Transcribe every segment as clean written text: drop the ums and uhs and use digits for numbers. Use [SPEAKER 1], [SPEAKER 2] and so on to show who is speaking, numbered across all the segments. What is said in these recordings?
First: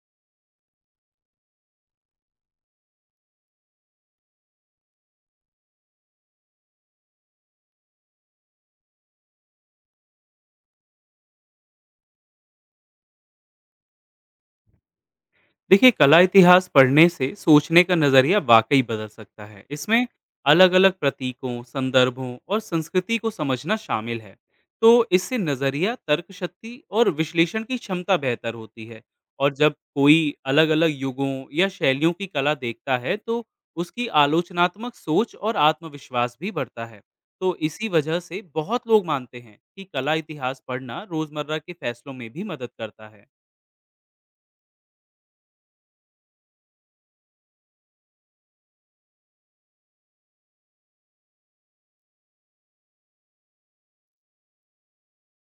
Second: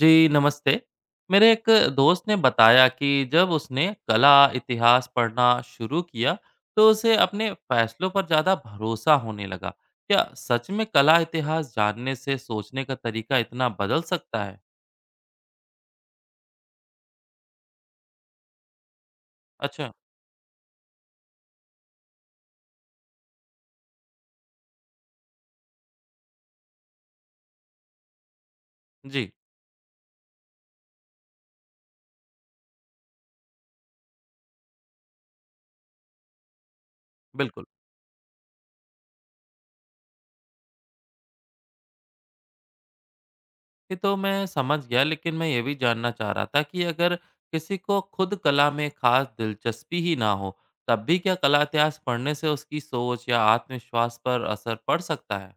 [SPEAKER 1] जी नमस्ते। मेरे एक दोस्त ने बताया कि जब उसने कला इतिहास पढ़ना शुरू किया तो उसे अपने फैसलों पर ज़्यादा भरोसा होने लगा। क्या सच में कला इतिहास जानने से सोचने का तरीका इतना बदल सकता है?
[SPEAKER 2] देखिए कला इतिहास पढ़ने से सोचने का नज़रिया वाकई बदल सकता है।
[SPEAKER 1] अच्छा।
[SPEAKER 2] इसमें अलग अलग प्रतीकों, संदर्भों और संस्कृति को समझना शामिल है। तो इससे नज़रिया, तर्क शक्ति और विश्लेषण की क्षमता बेहतर होती है।
[SPEAKER 1] जी।
[SPEAKER 2] और जब कोई अलग अलग युगों या शैलियों की कला देखता है तो उसकी आलोचनात्मक सोच और आत्मविश्वास भी बढ़ता है। तो
[SPEAKER 1] बिल्कुल।
[SPEAKER 2] इसी वजह से बहुत लोग मानते हैं कि कला इतिहास पढ़ना रोज़मर्रा के फैसलों में भी मदद करता है।
[SPEAKER 1] ये तो मैं समझ गया, लेकिन मैं ये भी जानना चाह रहा था कि अगर किसी को खुद कला में खास दिलचस्पी ही ना हो, तब भी क्या कला इतिहास पढ़ने से उसकी सोच या आत्मविश्वास पर असर पड़ सकता है?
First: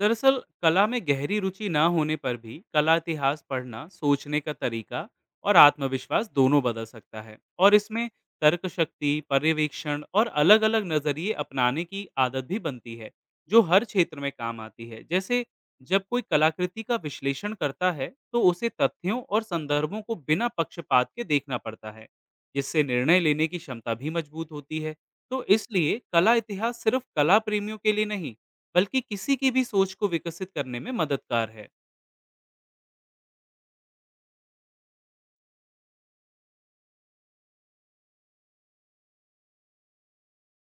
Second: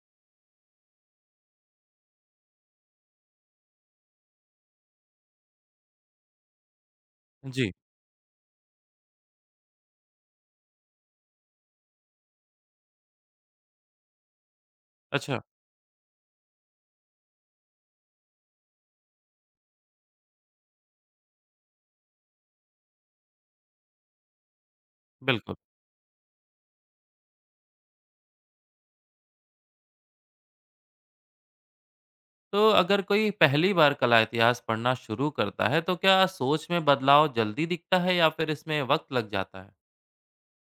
[SPEAKER 2] दरअसल कला में गहरी रुचि ना होने पर भी कला इतिहास पढ़ना सोचने का तरीका और आत्मविश्वास दोनों बदल सकता है।
[SPEAKER 1] जी।
[SPEAKER 2] और इसमें तर्क शक्ति, पर्यवेक्षण और अलग अलग नजरिए अपनाने की आदत भी बनती है, जो हर क्षेत्र में काम आती है।
[SPEAKER 1] अच्छा।
[SPEAKER 2] जैसे जब कोई कलाकृति का विश्लेषण करता है तो उसे तथ्यों और संदर्भों को बिना पक्षपात के देखना पड़ता है, जिससे निर्णय लेने की क्षमता भी मजबूत होती है। तो
[SPEAKER 1] बिल्कुल।
[SPEAKER 2] इसलिए कला इतिहास सिर्फ कला प्रेमियों के लिए नहीं, बल्कि किसी की भी सोच को विकसित करने में मददगार है।
[SPEAKER 1] तो अगर कोई पहली बार कला इतिहास पढ़ना शुरू करता है, तो क्या सोच में बदलाव जल्दी दिखता है या फिर इसमें वक़्त लग जाता है?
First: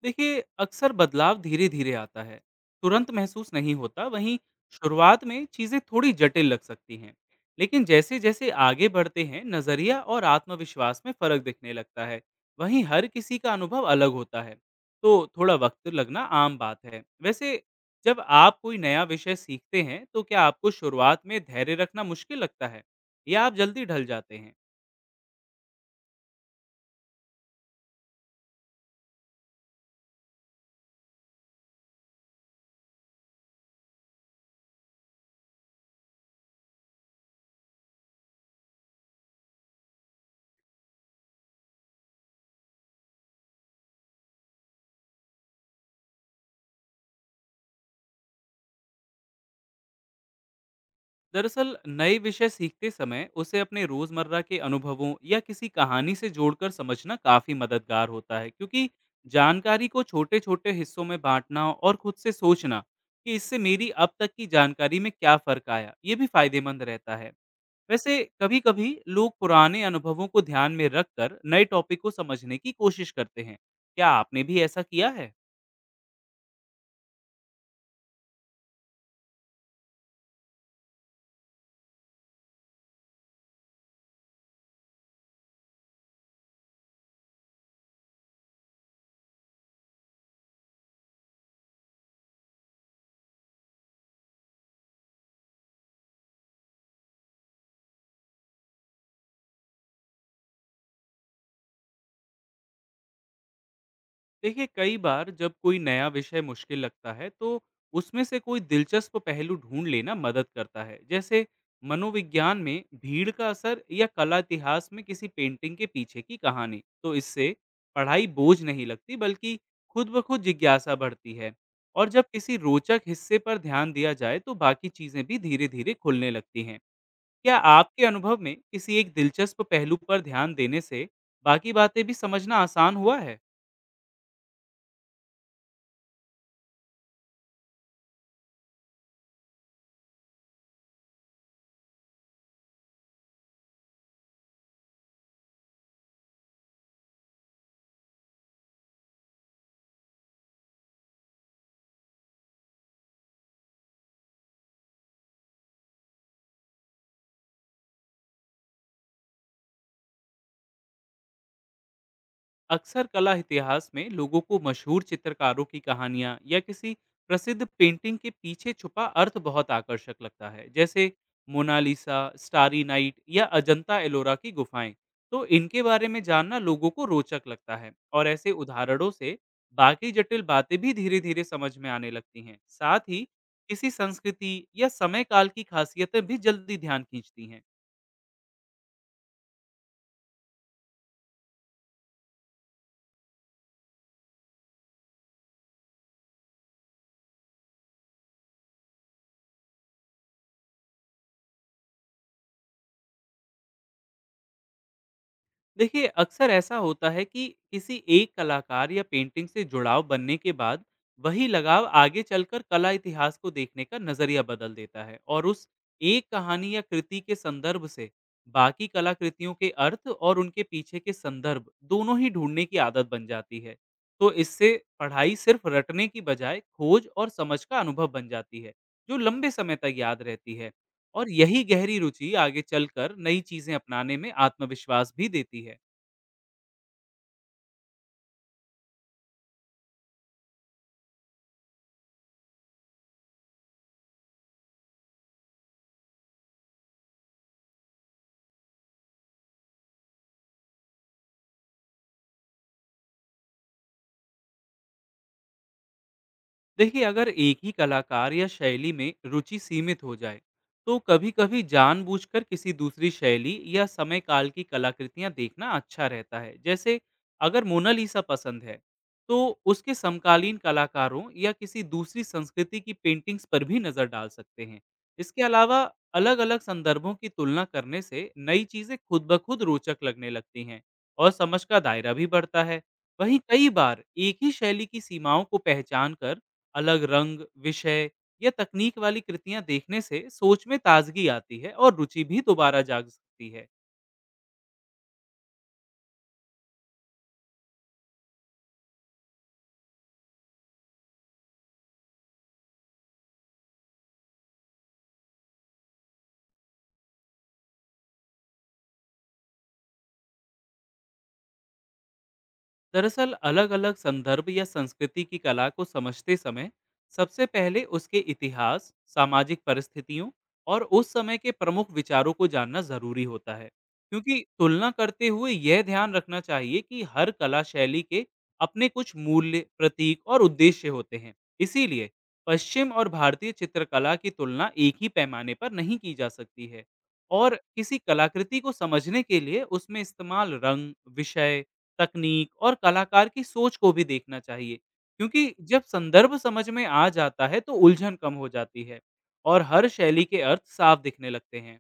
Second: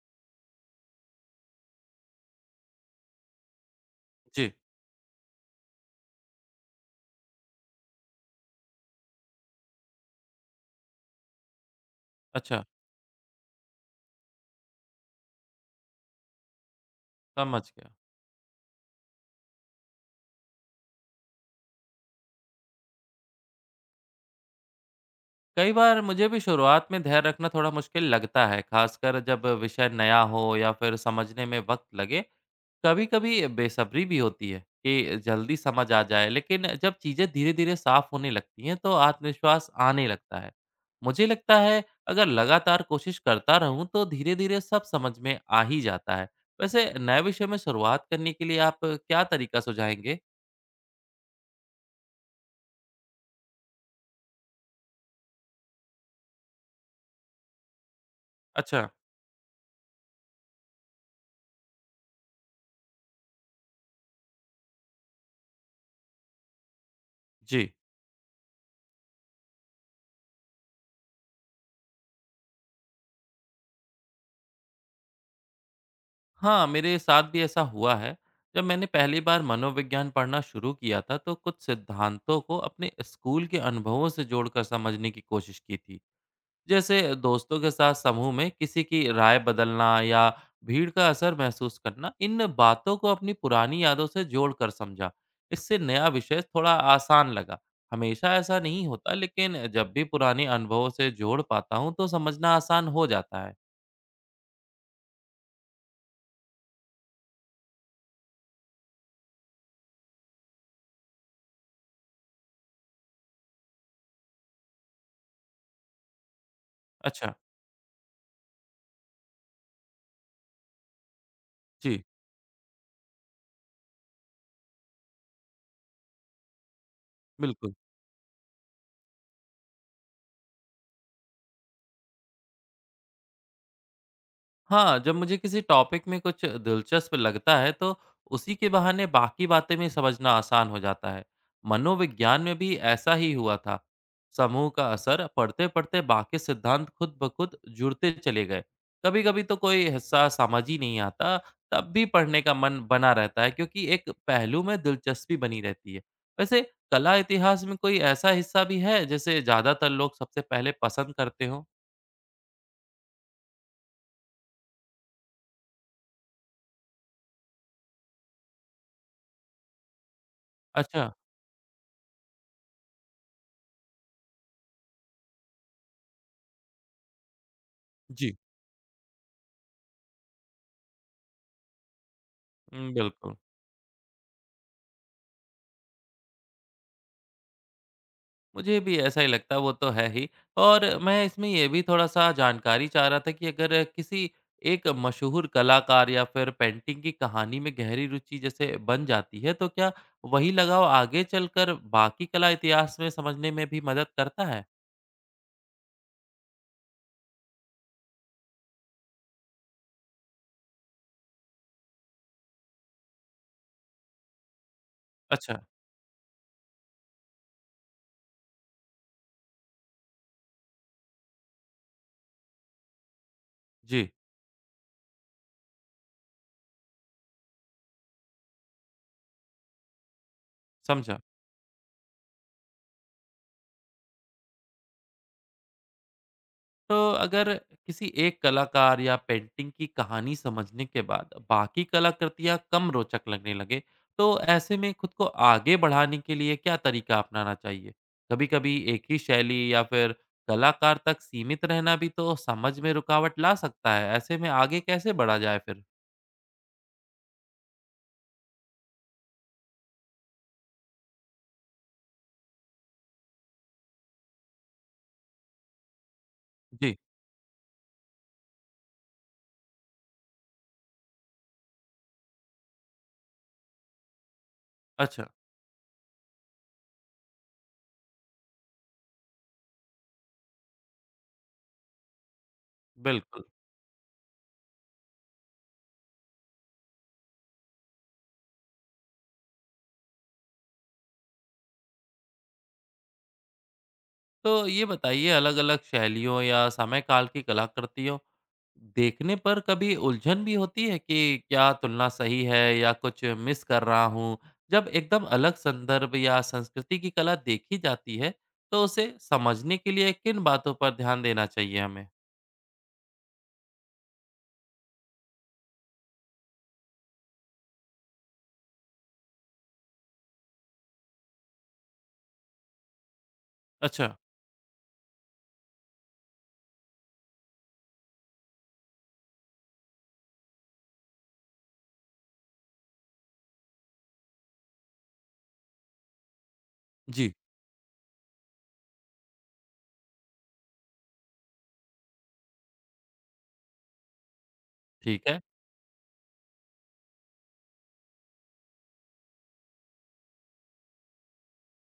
[SPEAKER 2] देखिए अक्सर बदलाव धीरे धीरे आता है, तुरंत महसूस नहीं होता। वहीं
[SPEAKER 1] जी।
[SPEAKER 2] शुरुआत में चीज़ें थोड़ी जटिल लग सकती हैं, लेकिन जैसे जैसे आगे बढ़ते हैं नज़रिया और आत्मविश्वास में फ़र्क दिखने लगता है।
[SPEAKER 1] अच्छा।
[SPEAKER 2] वहीं हर किसी का अनुभव अलग होता है, तो थोड़ा वक्त लगना आम बात है। वैसे
[SPEAKER 1] समझ गया।
[SPEAKER 2] जब आप कोई नया विषय सीखते हैं तो क्या आपको शुरुआत में धैर्य रखना मुश्किल लगता है या आप जल्दी ढल जाते हैं?
[SPEAKER 1] कई बार मुझे भी शुरुआत में धैर्य रखना थोड़ा मुश्किल लगता है, खासकर जब विषय नया हो या फिर समझने में वक़्त लगे। कभी कभी बेसब्री भी होती है कि जल्दी समझ आ जाए, लेकिन जब चीजें धीरे धीरे साफ होने लगती हैं तो आत्मविश्वास आने लगता है। मुझे लगता है अगर लगातार कोशिश करता रहूं तो धीरे धीरे सब समझ में आ ही जाता है। वैसे नए विषय में शुरुआत करने के लिए आप क्या तरीका सुझाएंगे?
[SPEAKER 2] दरअसल नए विषय सीखते समय उसे अपने रोजमर्रा के अनुभवों या किसी कहानी से जोड़कर समझना काफी मददगार होता है,
[SPEAKER 1] अच्छा।
[SPEAKER 2] क्योंकि जानकारी को छोटे छोटे हिस्सों में बांटना और खुद से सोचना कि इससे मेरी अब तक की जानकारी में क्या फर्क आया, ये भी फायदेमंद रहता है।
[SPEAKER 1] जी।
[SPEAKER 2] वैसे कभी कभी लोग पुराने अनुभवों को ध्यान में रखकर नए टॉपिक को समझने की कोशिश करते हैं। क्या आपने भी ऐसा किया है?
[SPEAKER 1] हाँ, मेरे साथ भी ऐसा हुआ है। जब मैंने पहली बार मनोविज्ञान पढ़ना शुरू किया था तो कुछ सिद्धांतों को अपने स्कूल के अनुभवों से जोड़कर समझने की कोशिश की थी। जैसे दोस्तों के साथ समूह में किसी की राय बदलना या भीड़ का असर महसूस करना, इन बातों को अपनी पुरानी यादों से जोड़कर समझा। इससे नया विषय थोड़ा आसान लगा। हमेशा ऐसा नहीं होता, लेकिन जब भी पुराने अनुभवों से जोड़ पाता हूँ तो समझना आसान हो जाता है।
[SPEAKER 2] देखिए कई बार जब कोई नया विषय मुश्किल लगता है तो उसमें से कोई दिलचस्प पहलू ढूंढ लेना मदद करता है। जैसे मनोविज्ञान में भीड़ का असर या कला इतिहास में किसी पेंटिंग के पीछे की कहानी, तो
[SPEAKER 1] अच्छा।
[SPEAKER 2] इससे पढ़ाई बोझ नहीं लगती, बल्कि खुद ब खुद जिज्ञासा बढ़ती है।
[SPEAKER 1] जी।
[SPEAKER 2] और जब किसी रोचक हिस्से पर ध्यान दिया जाए तो बाकी चीजें भी धीरे धीरे खुलने लगती हैं। क्या
[SPEAKER 1] बिल्कुल।
[SPEAKER 2] आपके अनुभव में किसी एक दिलचस्प पहलू पर ध्यान देने से बाकी बातें भी समझना आसान हुआ है?
[SPEAKER 1] हाँ, जब मुझे किसी टॉपिक में कुछ दिलचस्प लगता है तो उसी के बहाने बाकी बातें भी समझना आसान हो जाता है। मनोविज्ञान में भी ऐसा ही हुआ था। समूह का असर पढ़ते-पढ़ते बाकी सिद्धांत खुद ब खुद जुड़ते चले गए। कभी-कभी तो कोई हिस्सा समझ ही नहीं आता, तब भी पढ़ने का मन बना रहता है क्योंकि एक पहलू में दिलचस्पी बनी रहती है। वैसे कला इतिहास में कोई ऐसा हिस्सा भी है जिसे ज़्यादातर लोग सबसे पहले पसंद करते हों?
[SPEAKER 2] अक्सर कला इतिहास में लोगों को मशहूर चित्रकारों की कहानियां या किसी प्रसिद्ध पेंटिंग के पीछे छुपा अर्थ बहुत आकर्षक लगता है।
[SPEAKER 1] अच्छा।
[SPEAKER 2] जैसे मोनालिसा, स्टारी नाइट या अजंता एलोरा की गुफाएं, तो इनके बारे में जानना लोगों को रोचक लगता है, और
[SPEAKER 1] जी।
[SPEAKER 2] ऐसे उदाहरणों से बाकी जटिल बातें भी धीरे धीरे समझ में आने लगती हैं।
[SPEAKER 1] हुँ,
[SPEAKER 2] साथ ही
[SPEAKER 1] बिल्कुल।
[SPEAKER 2] किसी संस्कृति या समय काल की खासियतें भी जल्दी ध्यान खींचती हैं।
[SPEAKER 1] मुझे भी ऐसा ही लगता है, वो तो है ही। और मैं इसमें ये भी थोड़ा-सा जानकारी चाह रहा था कि अगर किसी एक मशहूर कलाकार या फिर पेंटिंग की कहानी में गहरी रुचि जैसे बन जाती है, तो क्या वही लगाव आगे चलकर बाकी कला इतिहास में समझने में भी मदद करता है?
[SPEAKER 2] देखिए अक्सर ऐसा होता है कि किसी एक कलाकार या पेंटिंग से जुड़ाव बनने के बाद वही लगाव आगे चलकर कला इतिहास को देखने का नजरिया बदल देता है, और
[SPEAKER 1] अच्छा।
[SPEAKER 2] उस एक कहानी या कृति के संदर्भ से बाकी कलाकृतियों के अर्थ और उनके पीछे के संदर्भ दोनों ही ढूंढने की आदत बन जाती है।
[SPEAKER 1] जी।
[SPEAKER 2] तो इससे पढ़ाई सिर्फ रटने की बजाय खोज और समझ का अनुभव बन जाती है, जो लंबे समय तक याद रहती है।
[SPEAKER 1] समझा।
[SPEAKER 2] और यही गहरी रुचि आगे चलकर नई चीजें अपनाने में आत्मविश्वास भी देती है।
[SPEAKER 1] तो अगर किसी एक कलाकार या पेंटिंग की कहानी समझने के बाद बाकी कलाकृतियाँ कम रोचक लगने लगे, तो ऐसे में खुद को आगे बढ़ाने के लिए क्या तरीका अपनाना चाहिए? कभी-कभी एक ही शैली या फिर कलाकार तक सीमित रहना भी तो समझ में रुकावट ला सकता है। ऐसे में आगे कैसे बढ़ा जाए फिर?
[SPEAKER 2] देखिए अगर एक ही कलाकार या शैली में रुचि सीमित हो जाए तो कभी-कभी जानबूझकर किसी दूसरी शैली या समय काल की कलाकृतियां देखना अच्छा रहता है।
[SPEAKER 1] जी।
[SPEAKER 2] जैसे अगर मोनालिसा पसंद है तो उसके समकालीन कलाकारों या किसी दूसरी संस्कृति की पेंटिंग्स पर भी नज़र डाल सकते हैं।
[SPEAKER 1] अच्छा।
[SPEAKER 2] इसके अलावा अलग-अलग संदर्भों की तुलना करने से नई चीज़ें खुद ब खुद रोचक लगने लगती हैं और समझ का दायरा भी बढ़ता है। वहीं
[SPEAKER 1] बिल्कुल।
[SPEAKER 2] कई बार एक ही शैली की सीमाओं को पहचान कर अलग रंग, विषय या तकनीक वाली कृतियां देखने से सोच में ताजगी आती है और रुचि भी दोबारा जाग सकती है।
[SPEAKER 1] तो ये बताइए, अलग-अलग शैलियों या समय काल की कलाकृतियों देखने पर कभी उलझन भी होती है कि क्या तुलना सही है या कुछ मिस कर रहा हूँ? जब एकदम अलग संदर्भ या संस्कृति की कला देखी जाती है, तो उसे समझने के लिए किन बातों पर ध्यान देना चाहिए हमें?
[SPEAKER 2] दरअसल अलग अलग संदर्भ या संस्कृति की कला को समझते समय सबसे पहले उसके इतिहास, सामाजिक परिस्थितियों और उस समय के प्रमुख विचारों को जानना जरूरी होता है।
[SPEAKER 1] अच्छा।
[SPEAKER 2] क्योंकि तुलना करते हुए यह ध्यान रखना चाहिए कि हर कला शैली के अपने कुछ मूल्य, प्रतीक और उद्देश्य होते हैं। इसीलिए पश्चिम और भारतीय चित्रकला की तुलना एक ही पैमाने पर नहीं की जा सकती है।
[SPEAKER 1] जी।
[SPEAKER 2] और किसी कलाकृति को समझने के लिए उसमें इस्तेमाल रंग, विषय, तकनीक और कलाकार की सोच को भी देखना चाहिए।
[SPEAKER 1] ठीक है।
[SPEAKER 2] क्योंकि जब संदर्भ समझ में आ जाता है तो उलझन कम हो जाती है और हर शैली के अर्थ साफ दिखने लगते हैं।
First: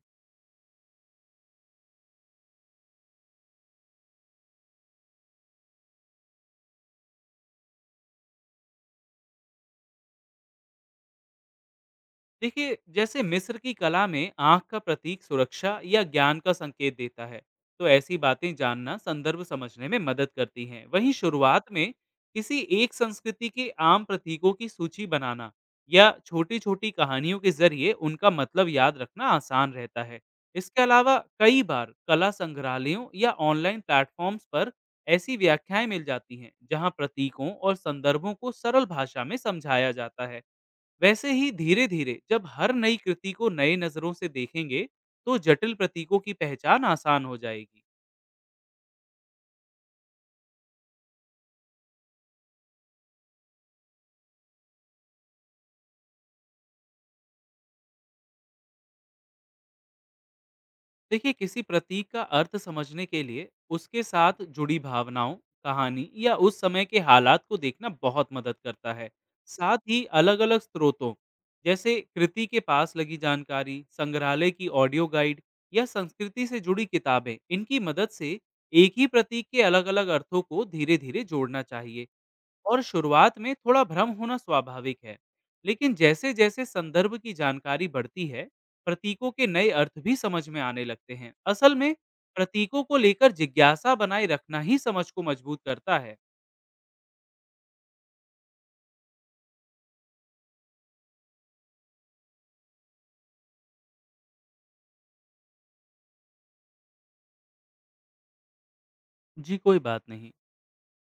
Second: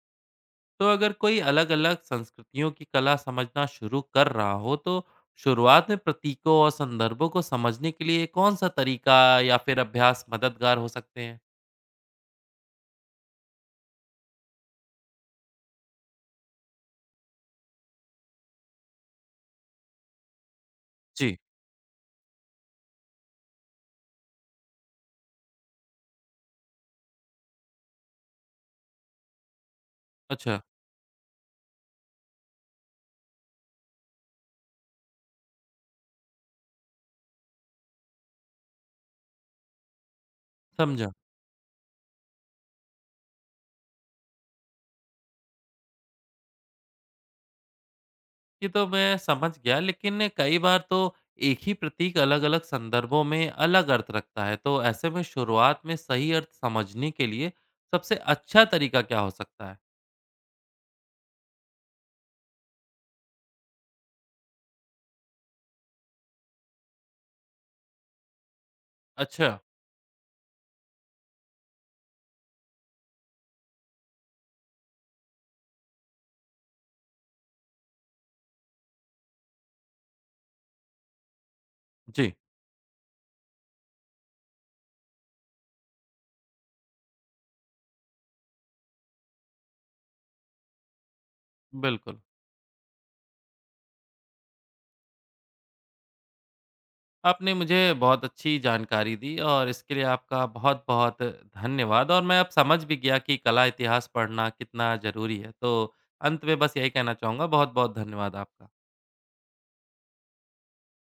[SPEAKER 1] तो अगर कोई अलग-अलग संस्कृतियों की कला समझना शुरू कर रहा हो, तो शुरुआत में प्रतीकों और संदर्भों को समझने के लिए कौन सा तरीका या फिर अभ्यास मददगार हो सकते हैं?
[SPEAKER 2] देखिए जैसे मिस्र की कला में आंख का प्रतीक सुरक्षा या ज्ञान का संकेत देता है, तो ऐसी बातें जानना संदर्भ समझने में मदद करती हैं। वहीं
[SPEAKER 1] जी।
[SPEAKER 2] शुरुआत में किसी एक संस्कृति के आम प्रतीकों की सूची बनाना या छोटी छोटी कहानियों के जरिए उनका मतलब याद रखना आसान रहता है।
[SPEAKER 1] अच्छा।
[SPEAKER 2] इसके अलावा कई बार कला संग्रहालयों या ऑनलाइन प्लेटफॉर्म्स पर ऐसी व्याख्याएं मिल जाती हैं जहां प्रतीकों और संदर्भों को सरल भाषा में समझाया जाता है।
[SPEAKER 1] समझा।
[SPEAKER 2] वैसे ही धीरे धीरे जब हर नई कृति को नए नजरों से देखेंगे तो जटिल प्रतीकों की पहचान आसान हो जाएगी।
[SPEAKER 1] ये तो मैं समझ गया, लेकिन कई बार तो एक ही प्रतीक अलग-अलग संदर्भों में अलग अर्थ रखता है, तो ऐसे में शुरुआत में सही अर्थ समझने के लिए सबसे अच्छा तरीका क्या हो सकता है?
[SPEAKER 2] देखिए किसी प्रतीक का अर्थ समझने के लिए उसके साथ जुड़ी भावनाओं, कहानी या उस समय के हालात को देखना बहुत मदद करता है।
[SPEAKER 1] अच्छा।
[SPEAKER 2] साथ ही अलग अलग स्रोतों, जैसे कृति के पास लगी जानकारी, संग्रहालय की ऑडियो गाइड या संस्कृति से जुड़ी किताबें, इनकी मदद से एक ही प्रतीक के अलग अलग अर्थों को धीरे धीरे जोड़ना चाहिए।
[SPEAKER 1] जी।
[SPEAKER 2] और शुरुआत में थोड़ा भ्रम होना स्वाभाविक है, लेकिन जैसे जैसे संदर्भ की जानकारी बढ़ती है प्रतीकों के नए अर्थ भी समझ में आने लगते हैं। असल में
[SPEAKER 1] बिल्कुल।
[SPEAKER 2] प्रतीकों को लेकर जिज्ञासा बनाए रखना ही समझ को मजबूत करता है।
[SPEAKER 1] आपने मुझे बहुत अच्छी जानकारी दी और इसके लिए आपका बहुत बहुत धन्यवाद। और मैं अब समझ भी गया कि कला इतिहास पढ़ना कितना ज़रूरी है, तो अंत में बस यही कहना चाहूँगा, बहुत बहुत धन्यवाद आपका।
[SPEAKER 2] जी, कोई बात नहीं।